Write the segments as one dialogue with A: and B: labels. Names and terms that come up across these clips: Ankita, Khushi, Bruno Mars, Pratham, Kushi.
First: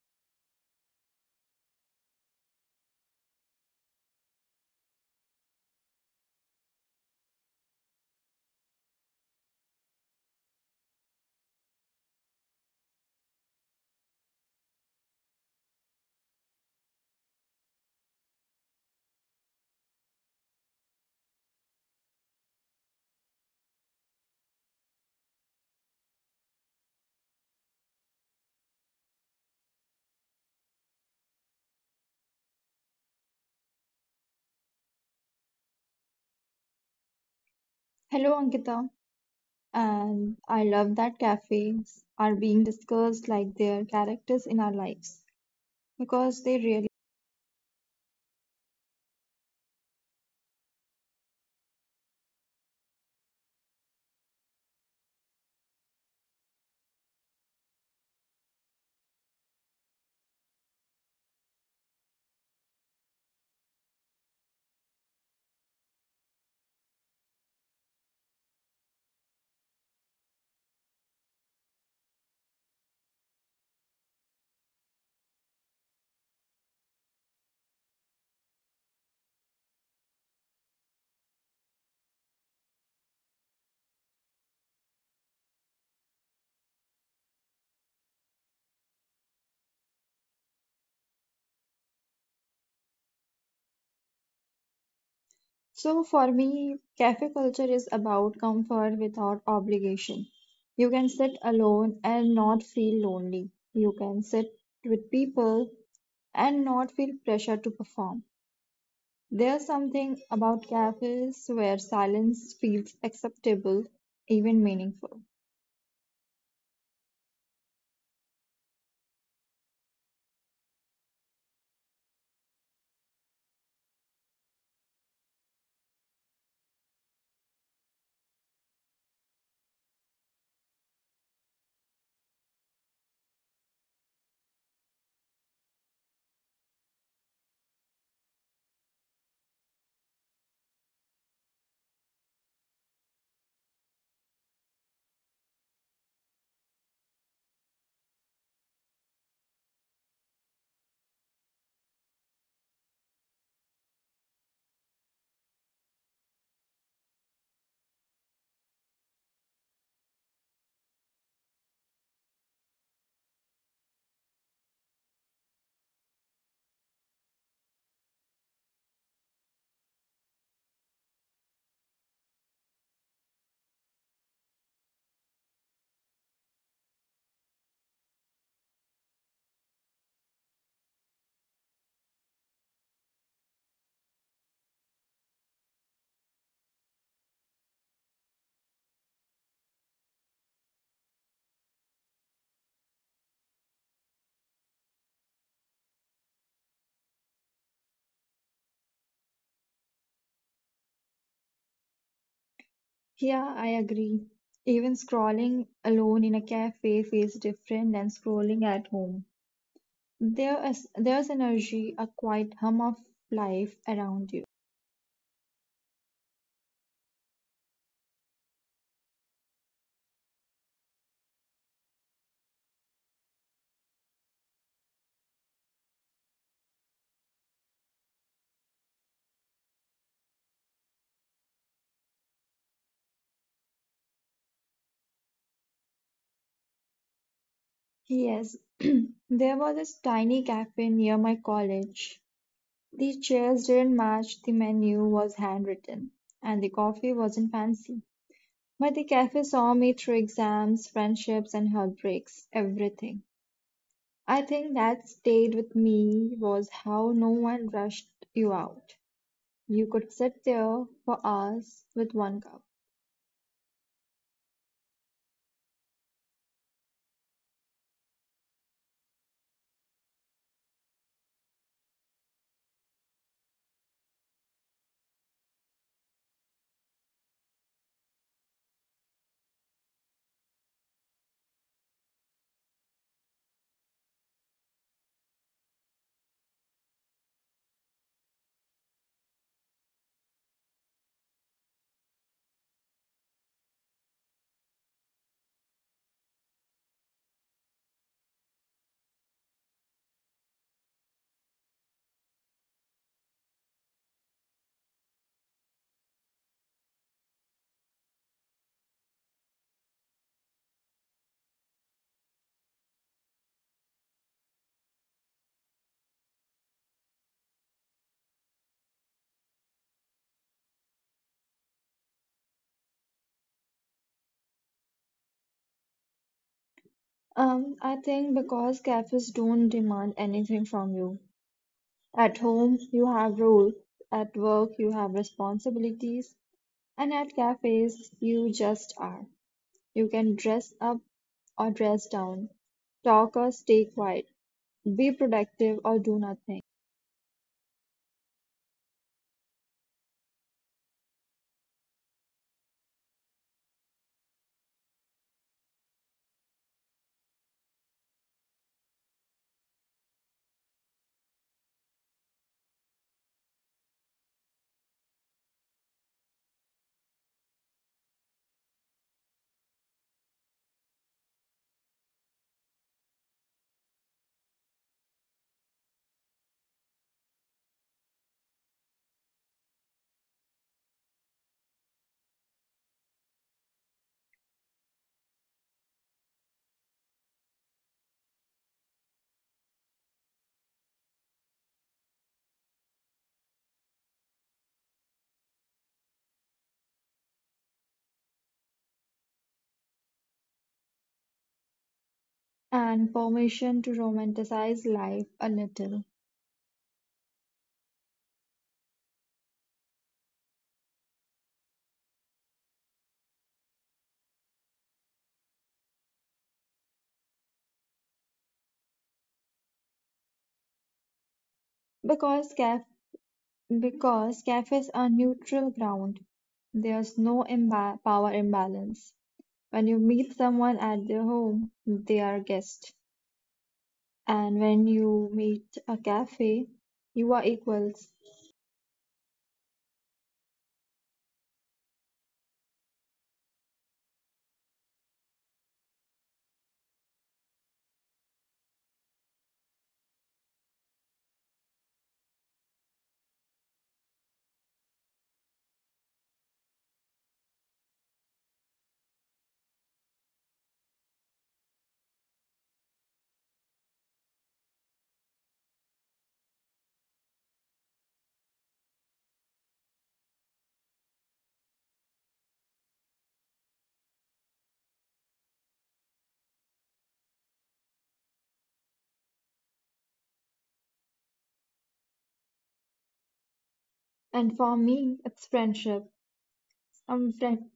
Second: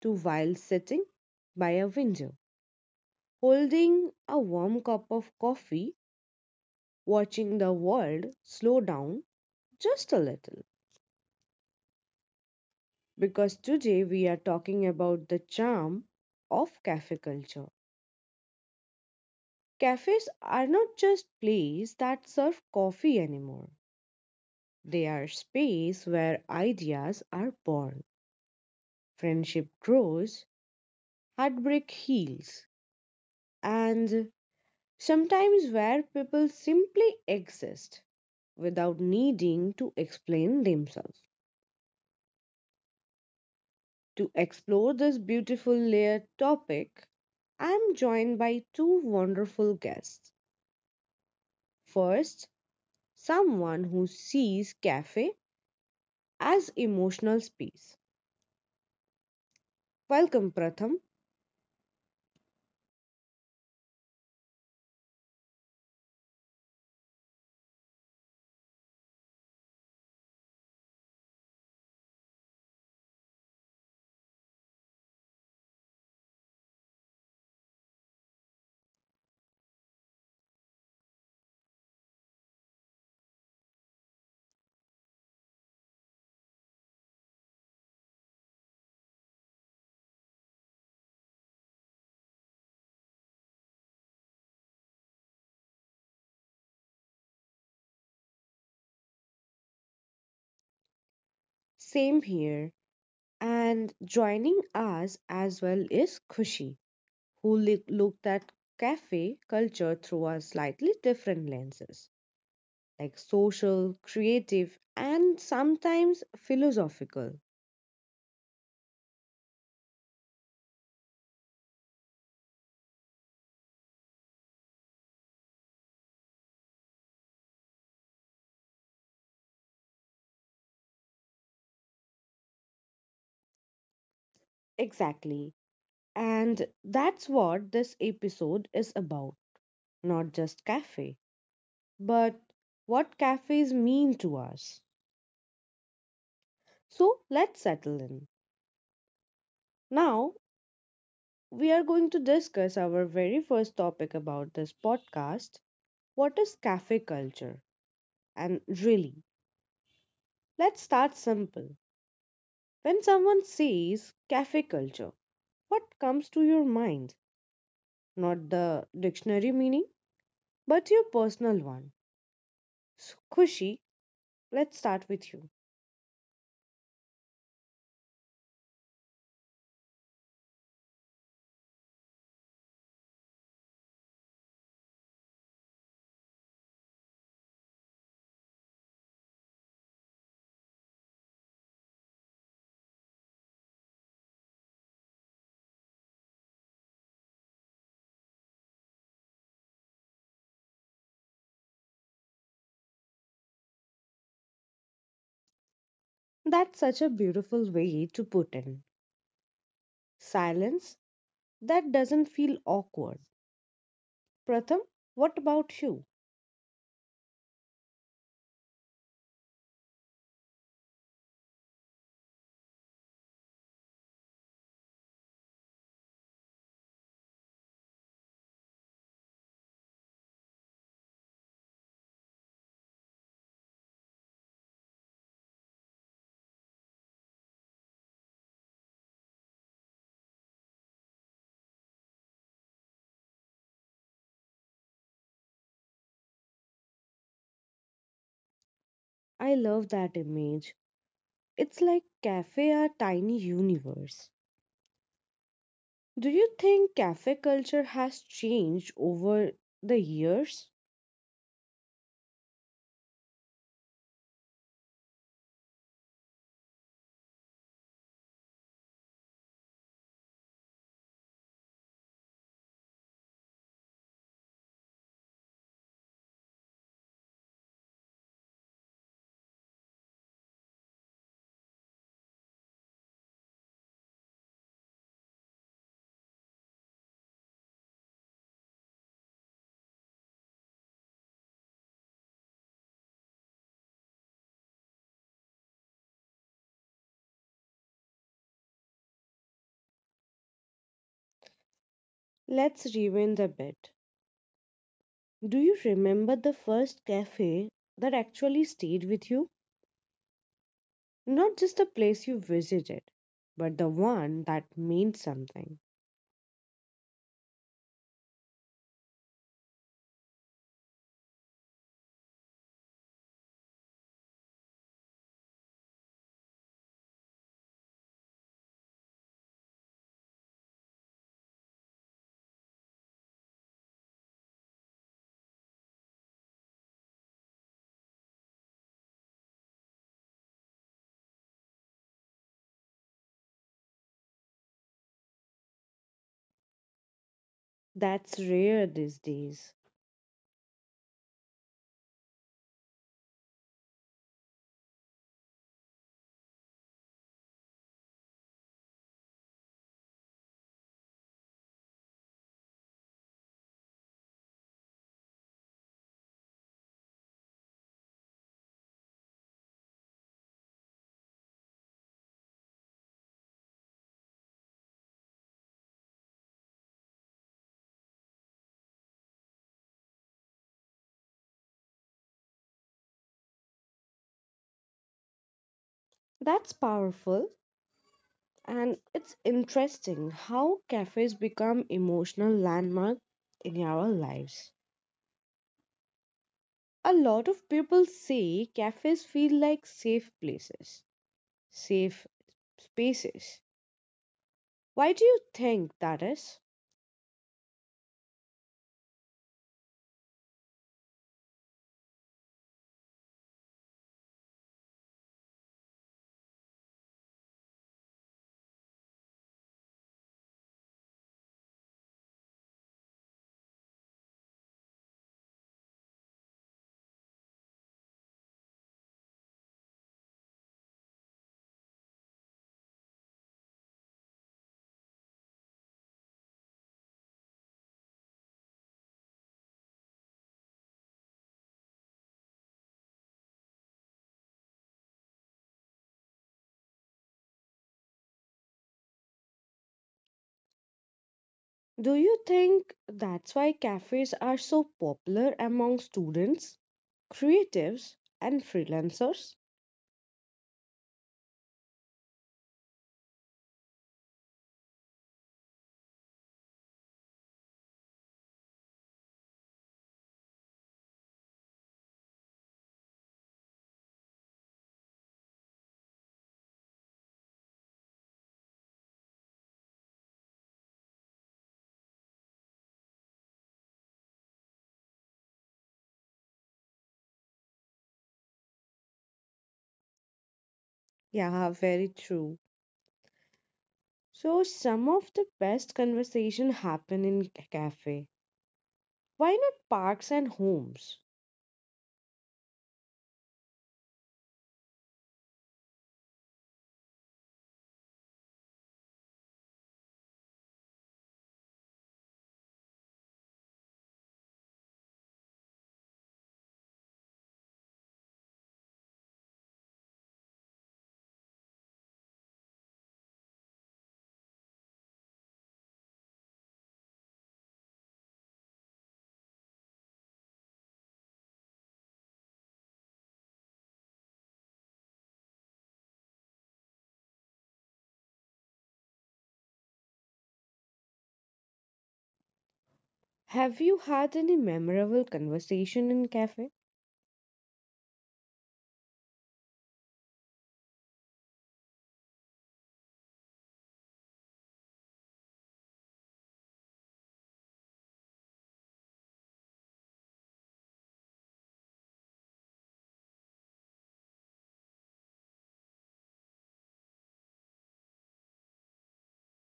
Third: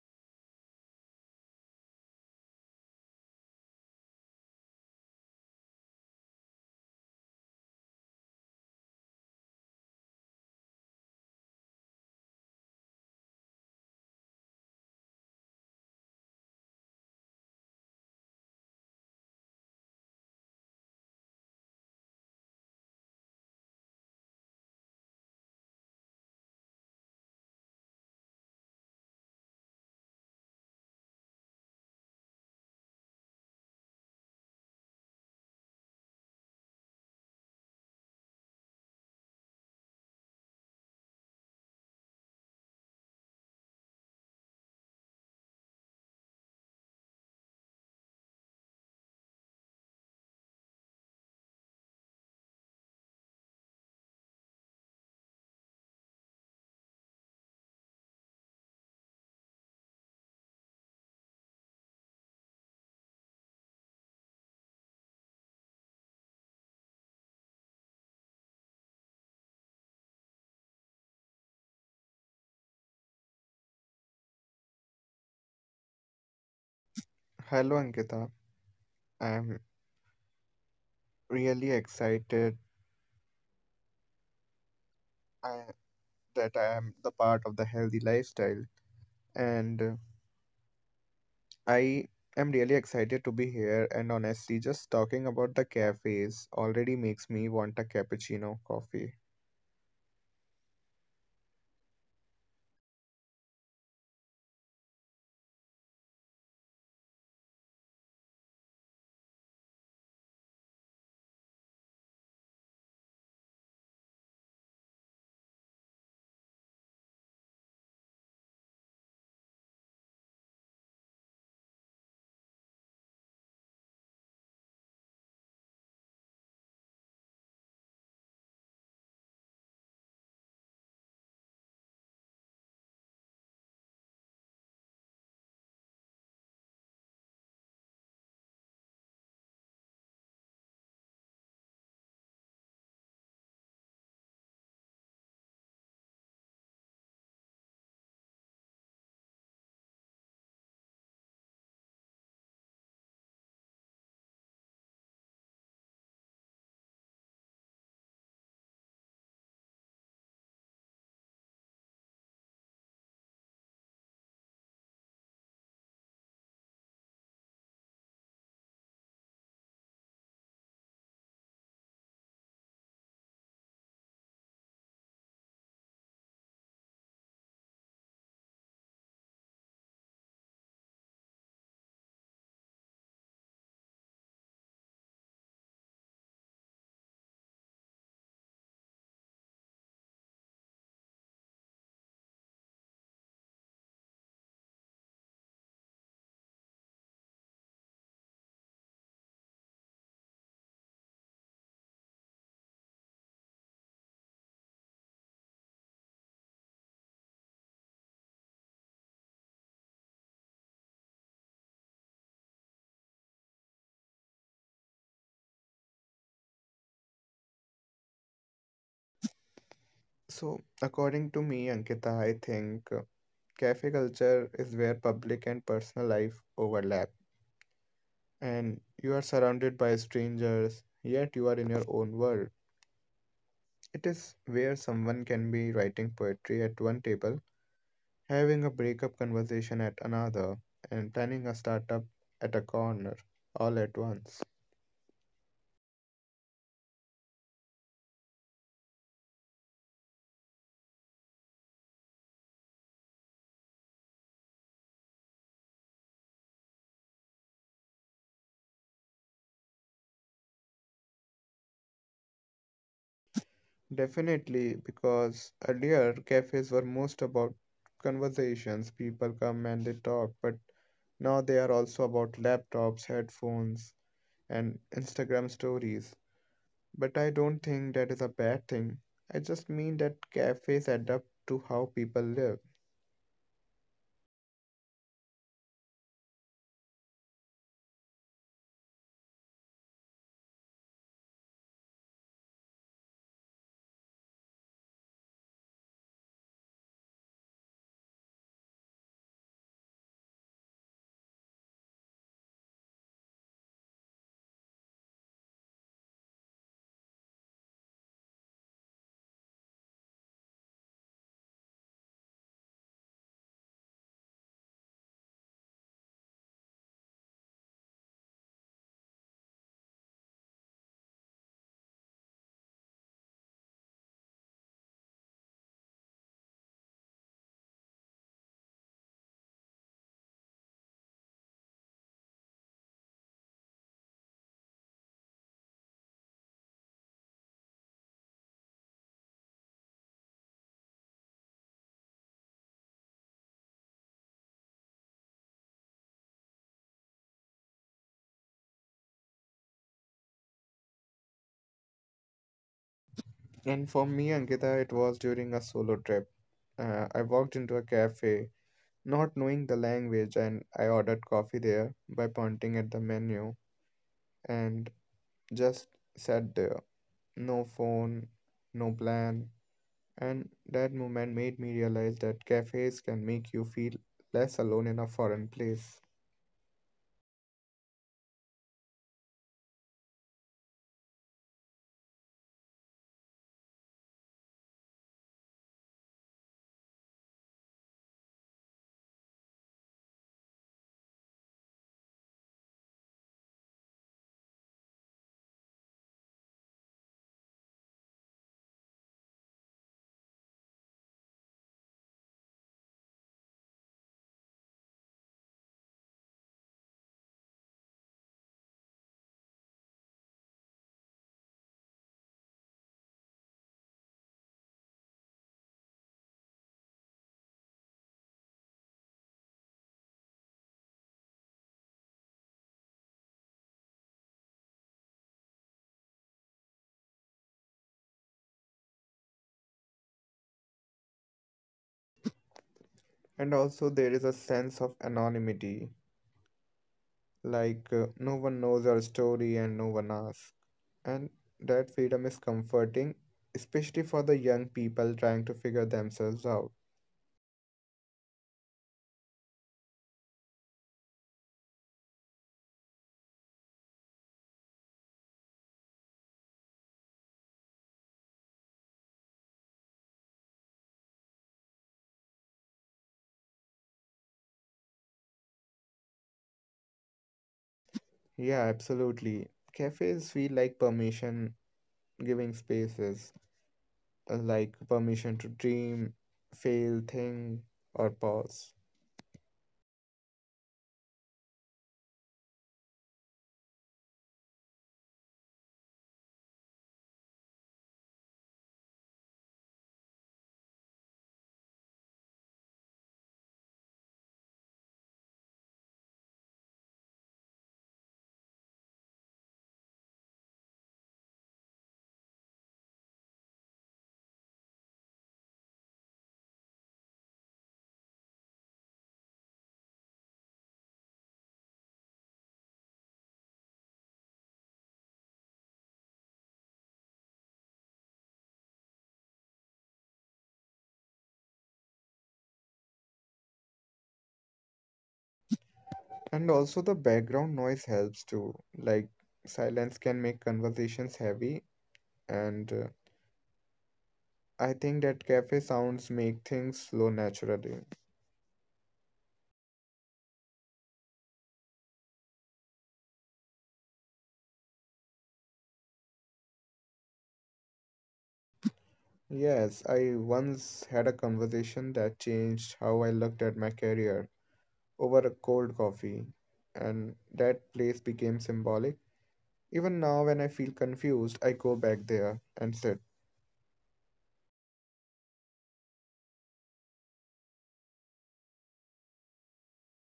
A: to while sitting by a window, holding a warm cup of coffee, watching the world slow down just a little. Because today we are talking about the charm of cafe culture. Cafes are not just places that serve coffee anymore. They are space where ideas are born, friendship grows, heartbreak heals, and sometimes where people simply exist without needing to explain themselves. To explore this beautiful layered topic, I'm joined by two wonderful guests. First, someone who sees cafe as emotional space. Welcome, Pratham.
B: Hello, Ankita. I'm really excited uh, that I am the part of the healthy lifestyle, and I am really excited to be here. And honestly, just talking about the cafes already makes me want a cappuccino coffee.
A: Same here. And joining us as well is Khushi, who looked at cafe culture through a slightly different lenses, like social, creative, and sometimes philosophical.
C: Hello, Ankita. And I love that cafes are being discussed like they're characters in our lives because they really.
A: Exactly. And that's what this episode is about. Not just cafe, but what cafes mean to us. So let's settle in. Now, we are going to discuss our very first topic about this podcast: what is cafe culture? And really, let's start simple. When someone says cafe culture, what comes to your mind? Not the dictionary meaning, but your personal one. So, Kushi, let's start with you.
C: So for me, cafe culture is about comfort without obligation. You can sit alone and not feel lonely. You can sit with people and not feel pressure to perform. There's something about cafes where silence feels acceptable, even meaningful.
A: That's such a beautiful way to put in. Silence that doesn't feel awkward. Pratham, what about you?
B: So, according to me, Ankita, I think cafe culture is where public and personal life overlap, and you are surrounded by strangers, yet you are in your own world. It is where someone can be writing poetry at one table having a breakup conversation at another, and planning a startup at a corner all at once.
A: I love that image. It's like cafe are tiny universe. Do you think cafe culture has changed over the years?
B: Definitely, because earlier cafes were most about conversations. People come and they talk, but now they are also about laptops, headphones, and Instagram stories. But I don't think that is a bad thing. I just mean that cafes adapt to how people live.
C: Yeah, I agree. Even scrolling alone in a cafe feels different than scrolling at home. There's energy, a quiet hum of life around you.
A: Let's rewind a bit. Do you remember the first cafe that actually stayed with you? Not just the place you visited, but the one that meant something.
C: Yes, there was this tiny cafe near my college. The chairs didn't match, the menu was handwritten, and the coffee wasn't fancy. But the cafe saw me through exams, friendships, and heartbreaks, everything. I think that stayed with me was how no one rushed you out. You could sit there for hours with one cup.
A: That's rare these days.
B: And for me, Ankita, it was during a solo trip. I walked into a cafe, not knowing the language, and I ordered coffee there by pointing at the menu and just sat there. No phone, no plan. And that moment made me realize that cafes can make you feel less alone in a foreign place.
A: That's powerful, and it's interesting how cafes become emotional landmark in our lives. A lot of people say cafes feel like safe places, safe spaces. Why do you think that is?
C: I think because cafes don't demand anything from you. At home, you have rules. At work, you have responsibilities. And at cafes, you just are. You can dress up or dress down, talk or stay quiet, be productive or do nothing,
B: And also, there is a sense of anonymity, like no one knows your story and no one asks. And that freedom is comforting, especially for the young people trying to figure themselves out.
A: Do you think that's why cafes are so popular among students, creatives, and freelancers?
B: Yeah, absolutely. Cafes feel like permission giving spaces, like permission to dream, fail, think, or pause.
C: and permission to romanticize life a little.
A: Yeah, very true. So some of the best conversation happen in cafe. Why not parks and homes?
C: Because caf because cafes are neutral ground. There's no imba power imbalance. When you meet someone at their home, they are guest. And when you meet a cafe, you are equals.
B: And also, the background noise helps too. Like, silence can make conversations heavy, and I think that cafe sounds make things flow naturally.
A: Have you had any memorable conversation in cafe?
B: Yes, I once had a conversation that changed how I looked at my career over a cold coffee, and that place became symbolic. Even now, when I feel confused, I go back there and sit.
C: And for me, it's friendship. Some friend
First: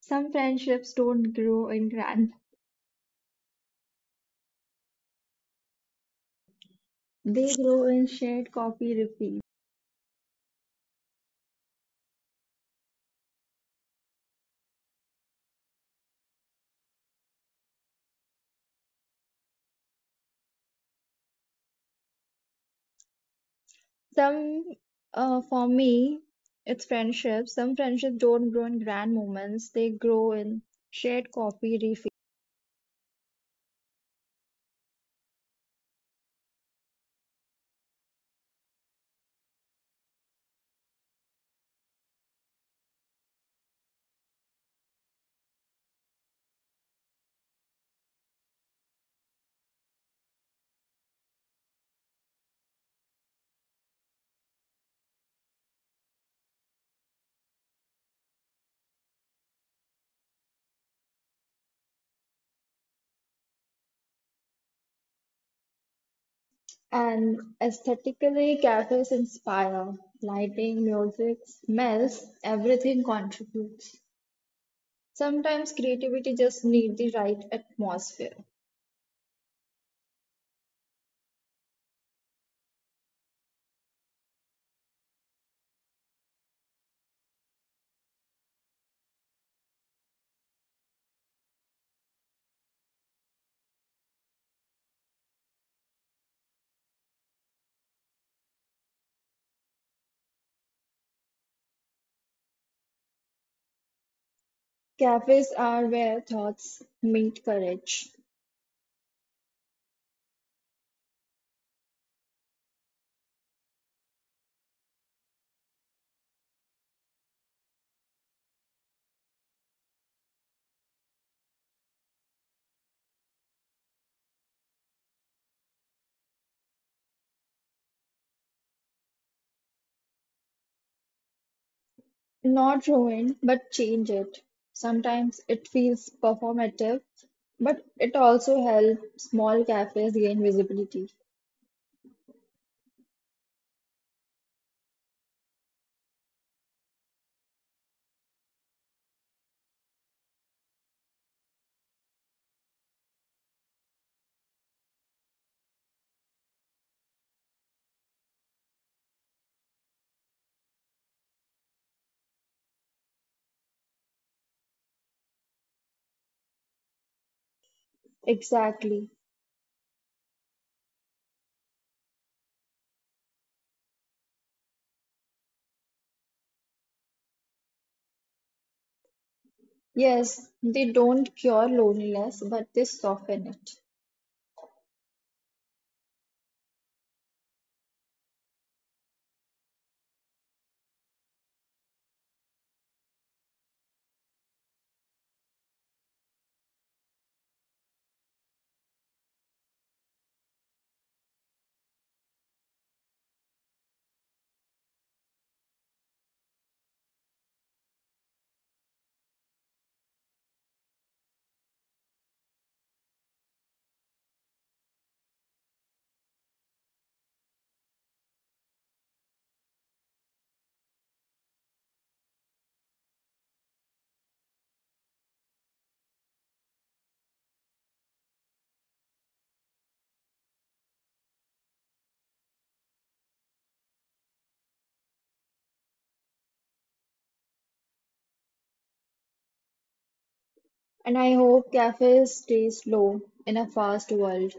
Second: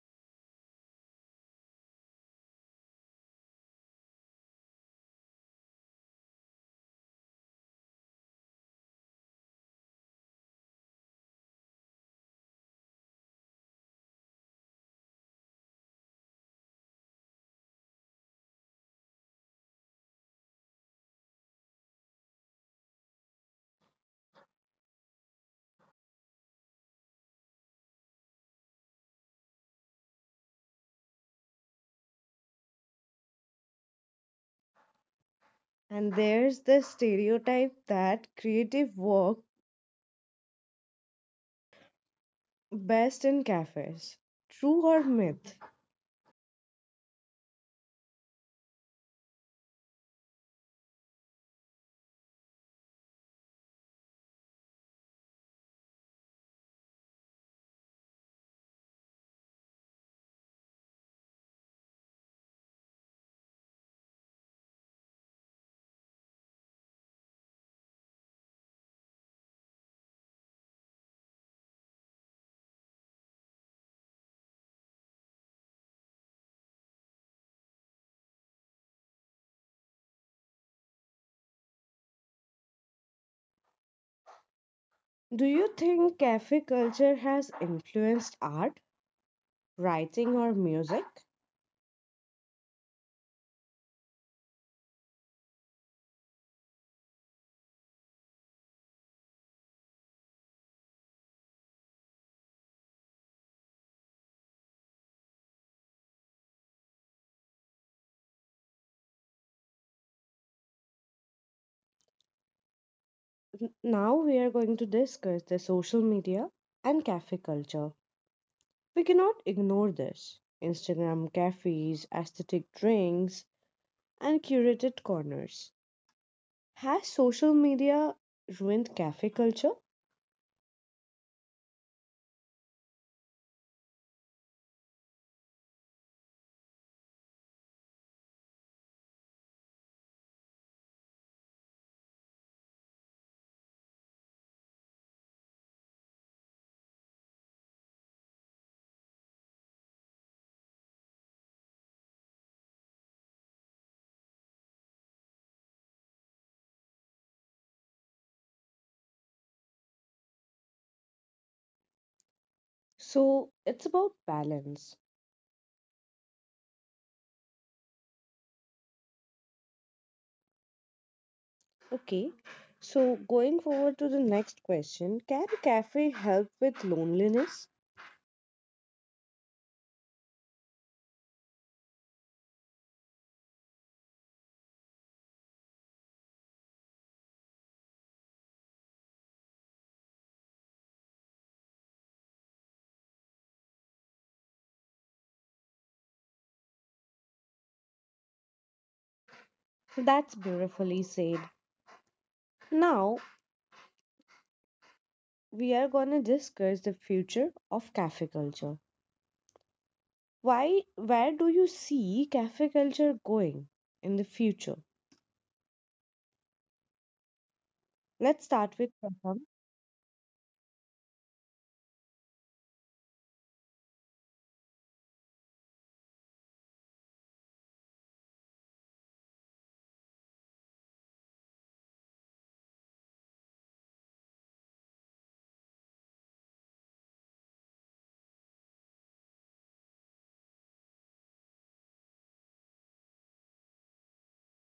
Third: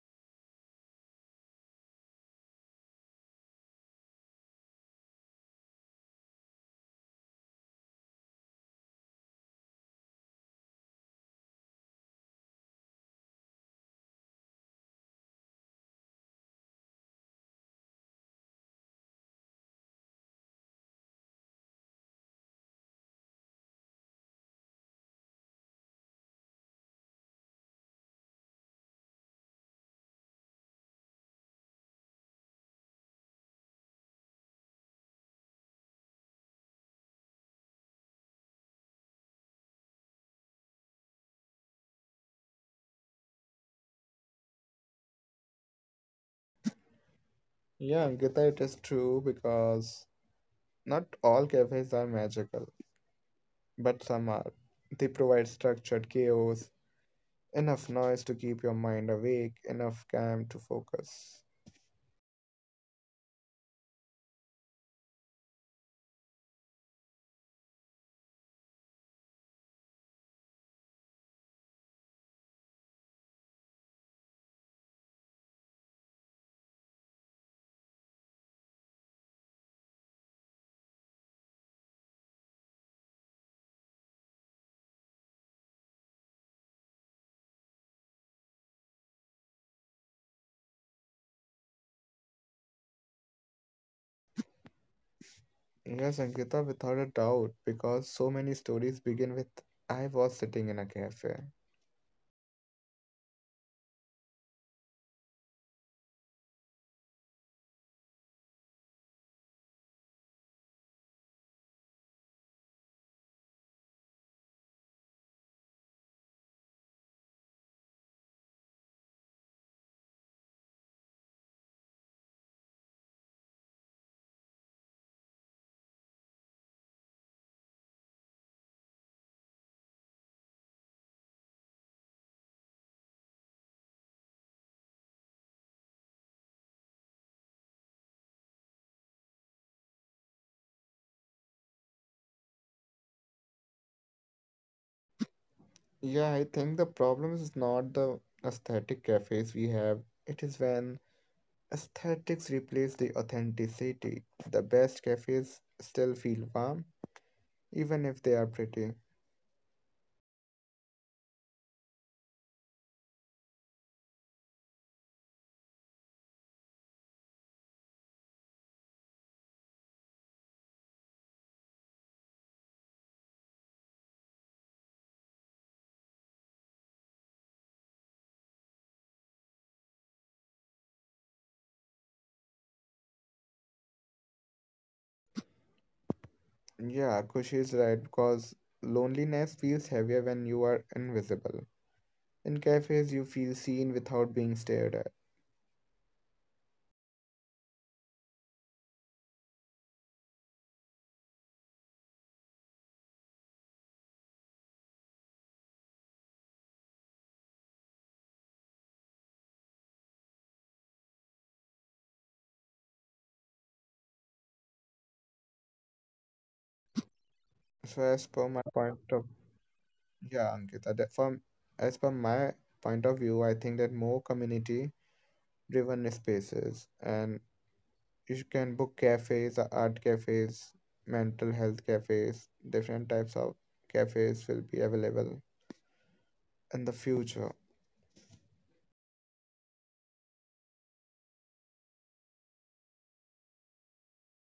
C: some friendships don't grow in grand. They grow in shared coffee refill. Some, for me, it's friendship. Some friendships don't grow in grand moments, they grow in shared coffee refills.
A: And there's the stereotype that creative work best in cafes. True or myth?
B: Yeah, Ankita, it is true because not all cafes are magical, but some are. They provide structured chaos, enough noise to keep your mind awake, enough calm to focus.
C: And aesthetically, cafes inspire. Lighting, music, smells, everything contributes. Sometimes creativity just needs the right atmosphere.
A: Do you think cafe culture has influenced art, writing, or music?
B: Yes, Ankita, without a doubt, because so many stories begin with I was sitting in a cafe.
C: Cafes are where thoughts meet courage.
A: Now we are going to discuss the social media and cafe culture. We cannot ignore this. Instagram cafes, aesthetic drinks, and curated corners. Has social media ruined cafe culture?
C: Not ruin, but change it. Sometimes it feels performative, but it also helps small cafes gain visibility.
B: Yeah, I think the problem is not the aesthetic cafes we have, it is when aesthetics replace the authenticity. The best cafes still feel warm, even if they are pretty.
A: So it's about balance.
C: Exactly.
A: Okay, so going forward to the next question: can cafe help with loneliness?
C: Yes, they don't cure loneliness, but they soften it.
B: Yeah, Kushi is right because loneliness feels heavier when you are invisible. In cafes, you feel seen without being stared at.
A: That's beautifully said. Now we are going to discuss the future of cafe culture. Why, where do you see cafe culture going in the future?
B: So, as per
A: Let's
B: my
A: start with
B: point of
A: Praham.
B: Yeah, Ankita, that from as per my point of view, I think that more community-driven spaces and you can book cafes, art cafes, mental health cafes, different types of cafes will be available in the future.
C: And I hope cafes stay slow in a fast world.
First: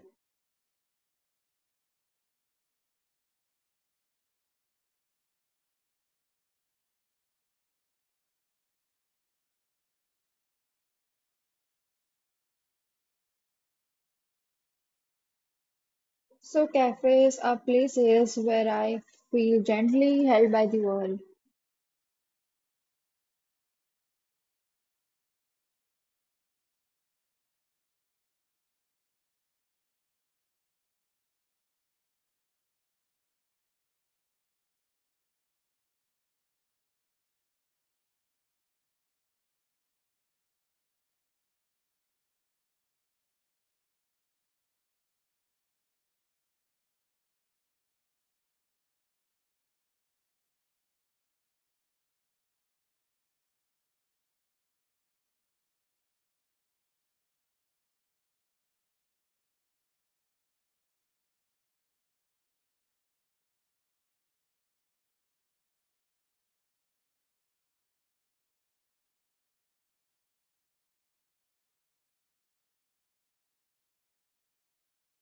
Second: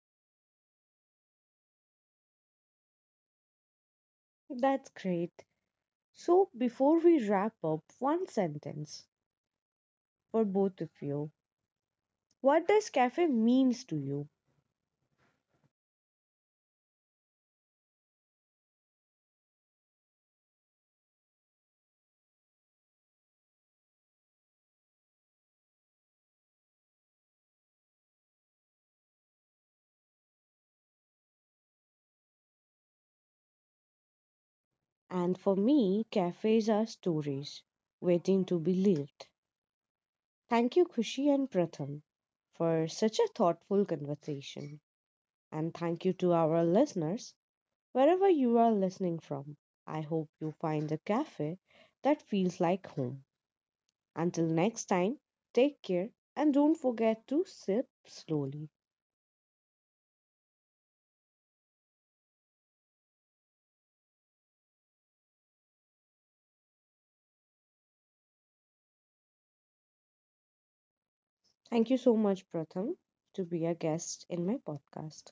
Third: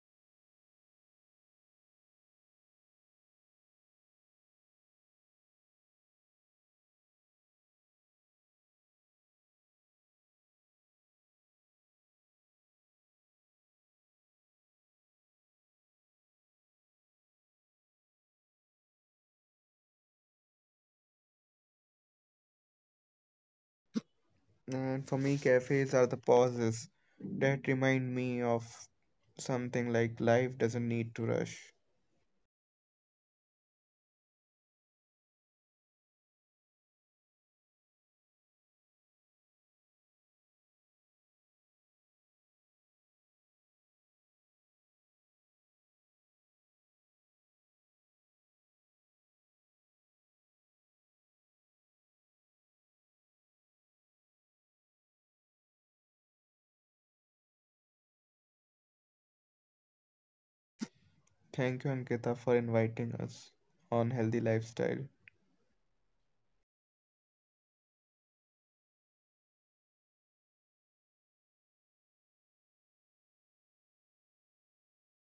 A: That's great. So before we wrap up, one sentence for both of you. What does cafe means to you?
C: So, cafes are places where I feel gently held by the world.
B: And for me, cafes are the pauses that remind me of something like life doesn't need to rush.
A: And for me, cafes are stories waiting to be lived. Thank you, Kushi and Pratham, for such a thoughtful conversation. And thank you to our listeners, wherever you are listening from. I hope you find a cafe that feels like home. Until next time, take care and don't forget to sip slowly.
B: Thank you, Ankita, for inviting us on Healthy Lifestyle.
A: Thank you so much, Pratham, to be a guest in my podcast.